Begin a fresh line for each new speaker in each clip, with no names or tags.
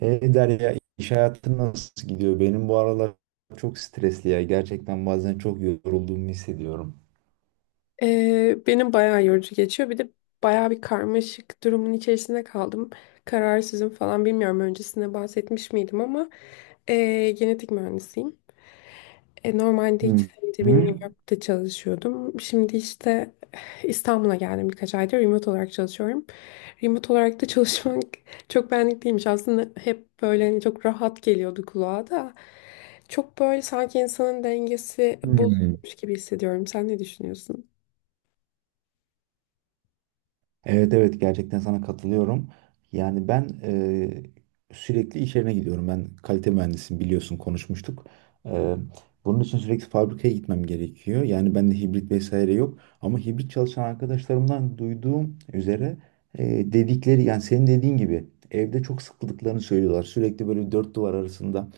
Derya, iş hayatı nasıl gidiyor? Benim bu aralar çok stresli ya. Gerçekten bazen çok yorulduğumu hissediyorum.
Benim bayağı yorucu geçiyor. Bir de bayağı bir karmaşık durumun içerisinde kaldım. Kararsızım falan bilmiyorum. Öncesinde bahsetmiş miydim ama genetik mühendisiyim. Normalde iki
Hı
senedir benim
hı.
New York'ta çalışıyordum. Şimdi işte İstanbul'a geldim birkaç aydır. Remote olarak çalışıyorum. Remote olarak da çalışmak çok benlik değilmiş. Aslında hep böyle hani çok rahat geliyordu kulağa da. Çok böyle sanki insanın dengesi
Hı.
bozulmuş gibi hissediyorum. Sen ne düşünüyorsun?
Evet, evet, gerçekten sana katılıyorum. Yani ben sürekli iş yerine gidiyorum. Ben kalite mühendisiyim, biliyorsun, konuşmuştuk. Eee, Bunun için sürekli fabrikaya gitmem gerekiyor. Yani bende hibrit vesaire yok. Ama hibrit çalışan arkadaşlarımdan duyduğum üzere, dedikleri, yani senin dediğin gibi, evde çok sıkıldıklarını söylüyorlar. Sürekli böyle dört duvar arasında,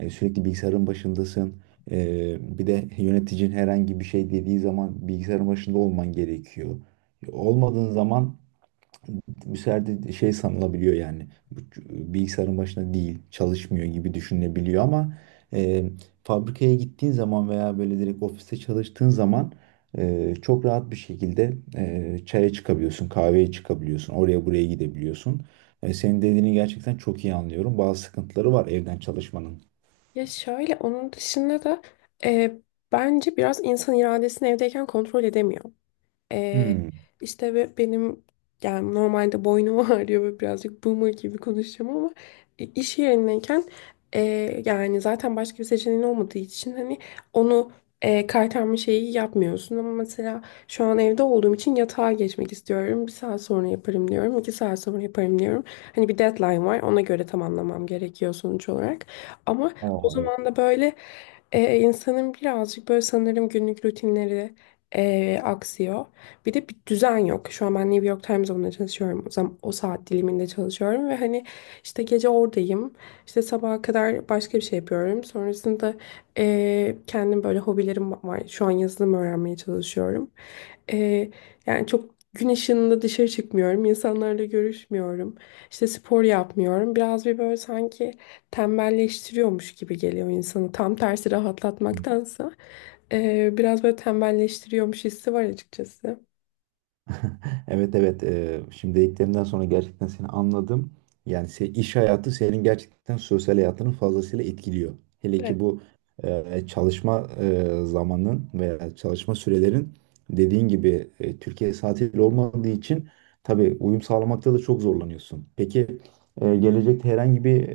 sürekli bilgisayarın başındasın. Bir de yöneticin herhangi bir şey dediği zaman bilgisayarın başında olman gerekiyor. Olmadığın zaman bu serde şey sanılabiliyor, yani bu bilgisayarın başına değil, çalışmıyor gibi düşünebiliyor ama e, fabrikaya gittiğin zaman veya böyle demek ofiste çalıştığın zaman çok rahat bir şekilde çare çıkabiliyorsun, kahveye çıkabiliyorsun, oraya buraya gidebiliyorsun. Senin dediğini gerçekten çok iyi anlıyorum, bazı sıkıntıları var evden çalışmanın.
Ya şöyle onun dışında da e, bence biraz insan iradesini evdeyken kontrol edemiyor. Ee, işte ve benim yani normalde boynum ağrıyor ve birazcık boomer gibi konuşacağım ama iş yerindeyken e, yani zaten başka bir seçeneğin olmadığı için hani onu kaytarma şeyi yapmıyorsun ama mesela şu an evde olduğum için yatağa geçmek istiyorum. Bir saat sonra yaparım diyorum. 2 saat sonra yaparım diyorum. Hani bir deadline var. Ona göre tamamlamam gerekiyor sonuç olarak. Ama o
O, evet.
zaman da böyle insanın birazcık böyle sanırım günlük rutinleri aksıyor. Bir de bir düzen yok. Şu an ben New York Times'da buna çalışıyorum. O zaman o saat diliminde çalışıyorum ve hani işte gece oradayım. İşte sabaha kadar başka bir şey yapıyorum. Sonrasında kendim böyle hobilerim var. Şu an yazılım öğrenmeye çalışıyorum. Eee, Yani çok gün ışığında dışarı çıkmıyorum. İnsanlarla görüşmüyorum. İşte spor yapmıyorum. Biraz bir böyle sanki tembelleştiriyormuş gibi geliyor insanı. Tam tersi rahatlatmaktansa. Biraz böyle tembelleştiriyormuş hissi var açıkçası.
Evet, evet. Şimdi dediklerimden sonra gerçekten seni anladım. Yani iş hayatı senin gerçekten sosyal hayatını fazlasıyla etkiliyor. Hele ki
Evet,
bu çalışma zamanın veya çalışma sürelerin, dediğin gibi, Türkiye saatiyle olmadığı için tabii uyum sağlamakta da çok zorlanıyorsun. Peki gelecekte herhangi bir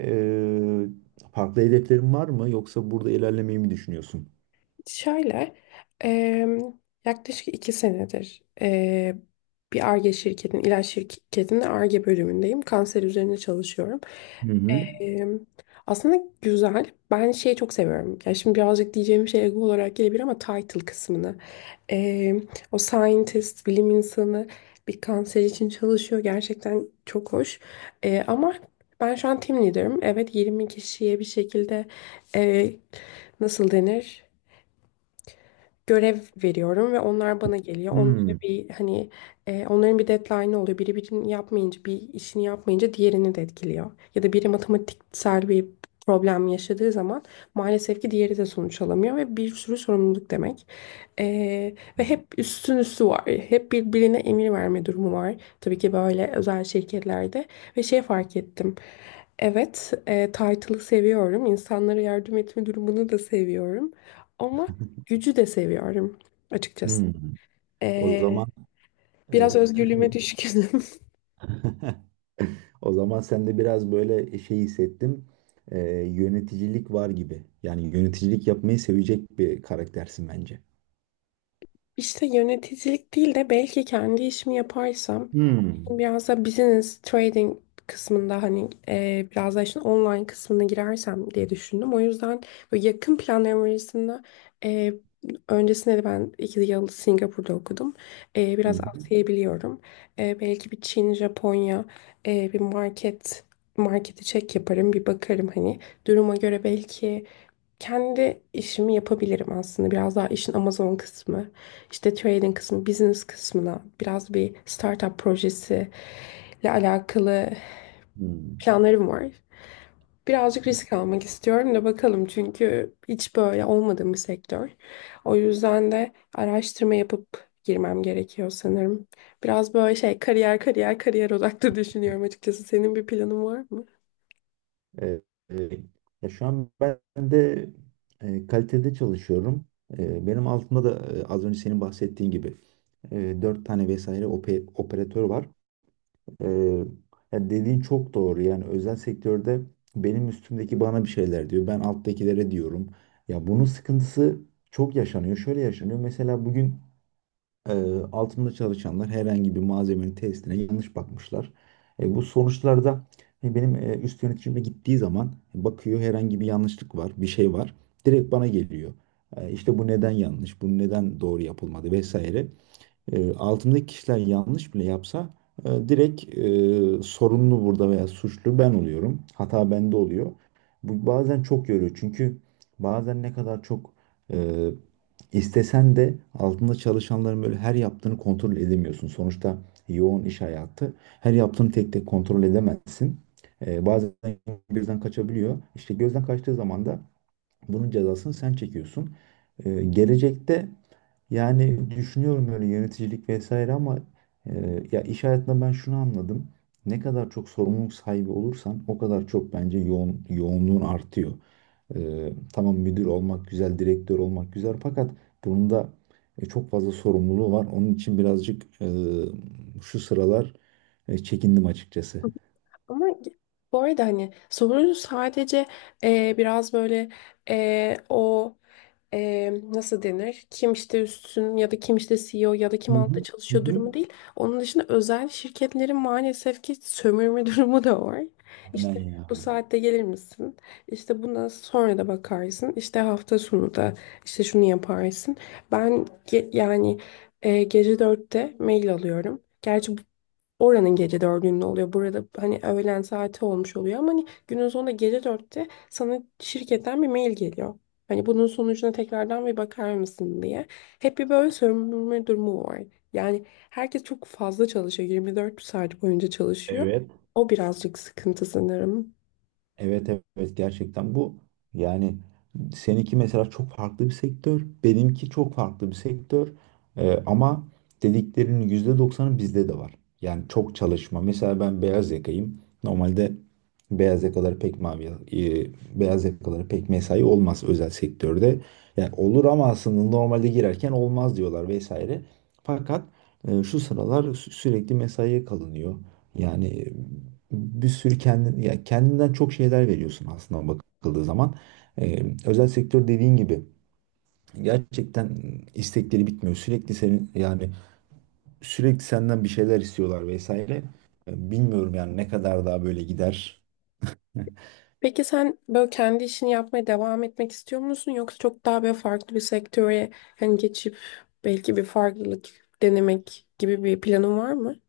farklı hedeflerin var mı, yoksa burada ilerlemeyi mi düşünüyorsun?
şöyle em, yaklaşık 2 senedir bir Ar-Ge şirketin ilaç şirketinin Ar-Ge bölümündeyim. Kanser üzerine çalışıyorum.
Hı hı.
Em, Aslında güzel. Ben şeyi çok seviyorum. Ya şimdi birazcık diyeceğim şey ego olarak gelebilir ama title kısmını. Em, O scientist, bilim insanı bir kanser için çalışıyor. Gerçekten çok hoş. Ama ben şu an team leader'ım. Evet, 20 kişiye bir şekilde e, nasıl denir? Görev veriyorum ve onlar bana geliyor. Onlara
Hmm.
bir hani onların bir deadline'ı oluyor. Biri birini yapmayınca bir işini yapmayınca diğerini de etkiliyor. Ya da biri matematiksel bir problem yaşadığı zaman maalesef ki diğeri de sonuç alamıyor ve bir sürü sorumluluk demek. E, Ve hep üstün üstü var. Hep birbirine emir verme durumu var. Tabii ki böyle özel şirketlerde ve şey fark ettim. Evet, title'ı seviyorum. İnsanlara yardım etme durumunu da seviyorum. Ama gücü de seviyorum açıkçası.
Hmm. O
Ee,
zaman e,
Biraz özgürlüğüme düşkünüm.
o zaman sen de biraz böyle şey hissettim. Ee, Yöneticilik var gibi. Yani yöneticilik yapmayı sevecek bir karaktersin bence.
İşte yöneticilik değil de belki kendi işimi yaparsam
Hmm.
biraz da business trading kısmında hani biraz da işin online kısmına girersem diye düşündüm. O yüzden böyle yakın planlarım arasında e, öncesinde de ben 2 yıl Singapur'da okudum.
Hı
Biraz
hı.
Asya'yı biliyorum. Belki bir Çin, Japonya, bir market marketi çek yaparım bir bakarım hani duruma göre belki kendi işimi yapabilirim aslında. Biraz daha işin Amazon kısmı, işte trading kısmı, business kısmına biraz bir startup projesi ile alakalı
Hmm.
planlarım var. Birazcık risk almak istiyorum da bakalım çünkü hiç böyle olmadığım bir sektör. O yüzden de araştırma yapıp girmem gerekiyor sanırım. Biraz böyle şey kariyer kariyer kariyer odaklı düşünüyorum açıkçası. Senin bir planın var mı?
Ee, e, Ya şu an ben de kalitede çalışıyorum. Benim altımda da, az önce senin bahsettiğin gibi, dört tane vesaire operatör var. Ee, Ya dediğin çok doğru. Yani özel sektörde benim üstümdeki bana bir şeyler diyor. Ben alttakilere diyorum. Ya bunun sıkıntısı çok yaşanıyor. Şöyle yaşanıyor. Mesela bugün e, altımda çalışanlar herhangi bir malzemenin testine yanlış bakmışlar. Bu sonuçlarda benim üst yöneticime gittiği zaman bakıyor, herhangi bir yanlışlık var, bir şey var. Direkt bana geliyor. İşte bu neden yanlış, bu neden doğru yapılmadı vesaire. Altımdaki kişiler yanlış bile yapsa, direkt, sorumlu burada veya suçlu ben oluyorum. Hata bende oluyor. Bu bazen çok yoruyor. Çünkü bazen ne kadar çok e, istesen de altında çalışanların böyle her yaptığını kontrol edemiyorsun. Sonuçta yoğun iş hayatı. Her yaptığını tek tek kontrol edemezsin. Bazen birden kaçabiliyor. İşte gözden kaçtığı zaman da bunun cezasını sen çekiyorsun. Gelecekte, yani, düşünüyorum böyle yöneticilik vesaire ama ya, iş hayatında ben şunu anladım. Ne kadar çok sorumluluk sahibi olursan o kadar çok, bence, yoğun, yoğunluğun artıyor. Tamam, müdür olmak güzel, direktör olmak güzel, fakat bunun da çok fazla sorumluluğu var. Onun için birazcık, şu sıralar, çekindim açıkçası.
Ama bu arada hani sorun sadece biraz böyle o nasıl denir? Kim işte üstün ya da kim işte CEO ya da kim
Hı
altta
hı. Hı
çalışıyor
hı.
durumu değil. Onun dışında özel şirketlerin maalesef ki sömürme durumu da var.
Aynen
İşte bu
ya.
saatte gelir misin? İşte bundan sonra da bakarsın. İşte hafta sonu da işte şunu yaparsın. Yani, gece dörtte mail alıyorum. Gerçi bu, oranın gece dördünde oluyor. Burada hani öğlen saati olmuş oluyor ama hani günün sonunda gece dörtte sana şirketten bir mail geliyor. Hani bunun sonucuna tekrardan bir bakar mısın diye. Hep bir böyle sömürme durumu var. Yani herkes çok fazla çalışıyor. 24 saat boyunca çalışıyor.
Evet.
O birazcık sıkıntı sanırım.
Evet, evet, gerçekten bu, yani, seninki mesela çok farklı bir sektör, benimki çok farklı bir sektör. Ama dediklerinin %90'ı bizde de var. Yani çok çalışma. Mesela ben beyaz yakayım. Normalde beyaz yakaları pek mavi, beyaz yakaları pek mesai olmaz özel sektörde. Yani olur ama aslında normalde girerken olmaz diyorlar vesaire. Fakat şu sıralar sürekli mesaiye kalınıyor. Yani bir sürü kendin, ya, kendinden çok şeyler veriyorsun aslında bakıldığı zaman. Özel sektör, dediğin gibi, gerçekten istekleri bitmiyor. Sürekli senin, yani, sürekli senden bir şeyler istiyorlar vesaire. Bilmiyorum yani, ne kadar daha böyle gider.
Peki sen böyle kendi işini yapmaya devam etmek istiyor musun yoksa çok daha böyle farklı bir sektöre hani geçip belki bir farklılık denemek gibi bir planın var mı?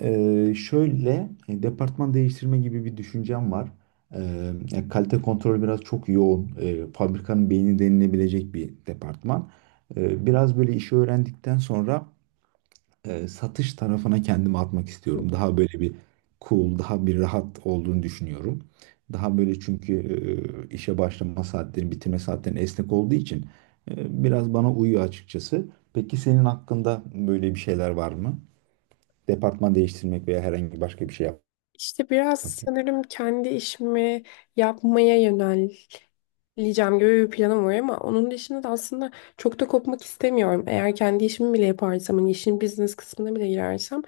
Şöyle, departman değiştirme gibi bir düşüncem var. Ya, kalite kontrol biraz çok yoğun. Fabrikanın beyni denilebilecek bir departman. Biraz böyle işi öğrendikten sonra satış tarafına kendimi atmak istiyorum. Daha böyle bir cool, daha bir rahat olduğunu düşünüyorum. Daha böyle, çünkü işe başlama saatleri, bitirme saatlerin esnek olduğu için biraz bana uyuyor açıkçası. Peki senin hakkında böyle bir şeyler var mı? Departman değiştirmek veya herhangi başka bir şey
İşte biraz
yapmak gibi.
sanırım kendi işimi yapmaya yöneleceğim gibi bir planım var ama onun dışında da aslında çok da kopmak istemiyorum. Eğer kendi işimi bile yaparsam, hani işin business kısmına bile girersem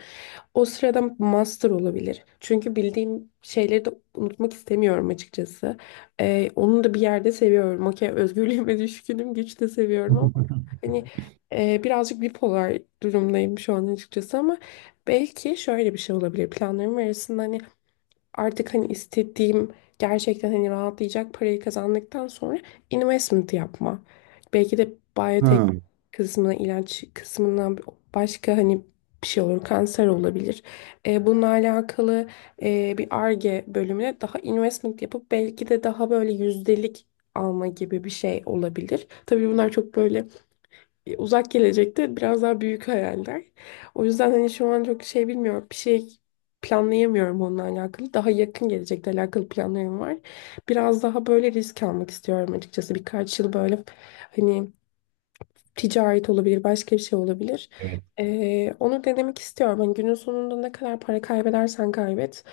o sırada master olabilir. Çünkü bildiğim şeyleri de unutmak istemiyorum açıkçası. Onu da bir yerde seviyorum. Okey, özgürlüğüme düşkünüm, güç de seviyorum ama hani birazcık bipolar durumdayım şu an açıkçası ama belki şöyle bir şey olabilir planlarım arasında hani artık hani istediğim gerçekten hani rahatlayacak parayı kazandıktan sonra investment yapma. Belki de biyotek
Ha,
kısmına, ilaç kısmına başka hani bir şey olur, kanser olabilir. Bununla alakalı bir Ar-Ge bölümüne daha investment yapıp belki de daha böyle yüzdelik alma gibi bir şey olabilir. Tabii bunlar çok böyle uzak gelecekte biraz daha büyük hayaller. O yüzden hani şu an çok şey bilmiyorum. Bir şey planlayamıyorum onunla alakalı. Daha yakın gelecekle alakalı planlarım var. Biraz daha böyle risk almak istiyorum açıkçası. Birkaç yıl böyle hani ticaret olabilir, başka bir şey olabilir.
evet,
Onu denemek istiyorum. Hani günün sonunda ne kadar para kaybedersen kaybet,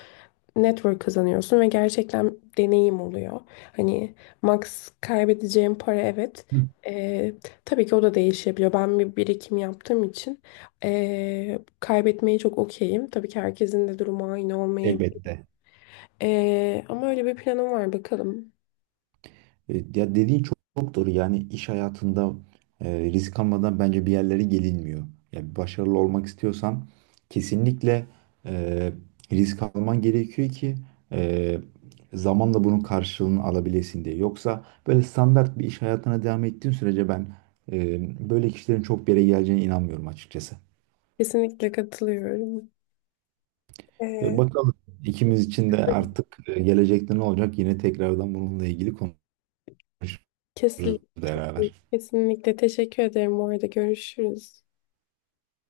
network kazanıyorsun ve gerçekten deneyim oluyor. Hani max kaybedeceğim para evet. Ee, tabii ki o da değişebiliyor. Ben bir birikim yaptığım için kaybetmeyi çok okeyim. Tabii ki herkesin de durumu aynı olmayabilir.
elbette.
Ama öyle bir planım var bakalım.
Ya, dediğin çok, çok doğru. Yani iş hayatında risk almadan, bence, bir yerlere gelinmiyor. Ya, başarılı olmak istiyorsan kesinlikle e, risk alman gerekiyor ki e, zamanla bunun karşılığını alabilesin diye. Yoksa böyle standart bir iş hayatına devam ettiğin sürece ben böyle kişilerin çok bir yere geleceğine inanmıyorum açıkçası.
Kesinlikle katılıyorum. Ee,
Bakalım ikimiz için de artık, gelecekte ne olacak? Yine tekrardan bununla ilgili konuşuruz
Kesinlikle.
beraber.
Kesinlikle teşekkür ederim. Bu arada görüşürüz.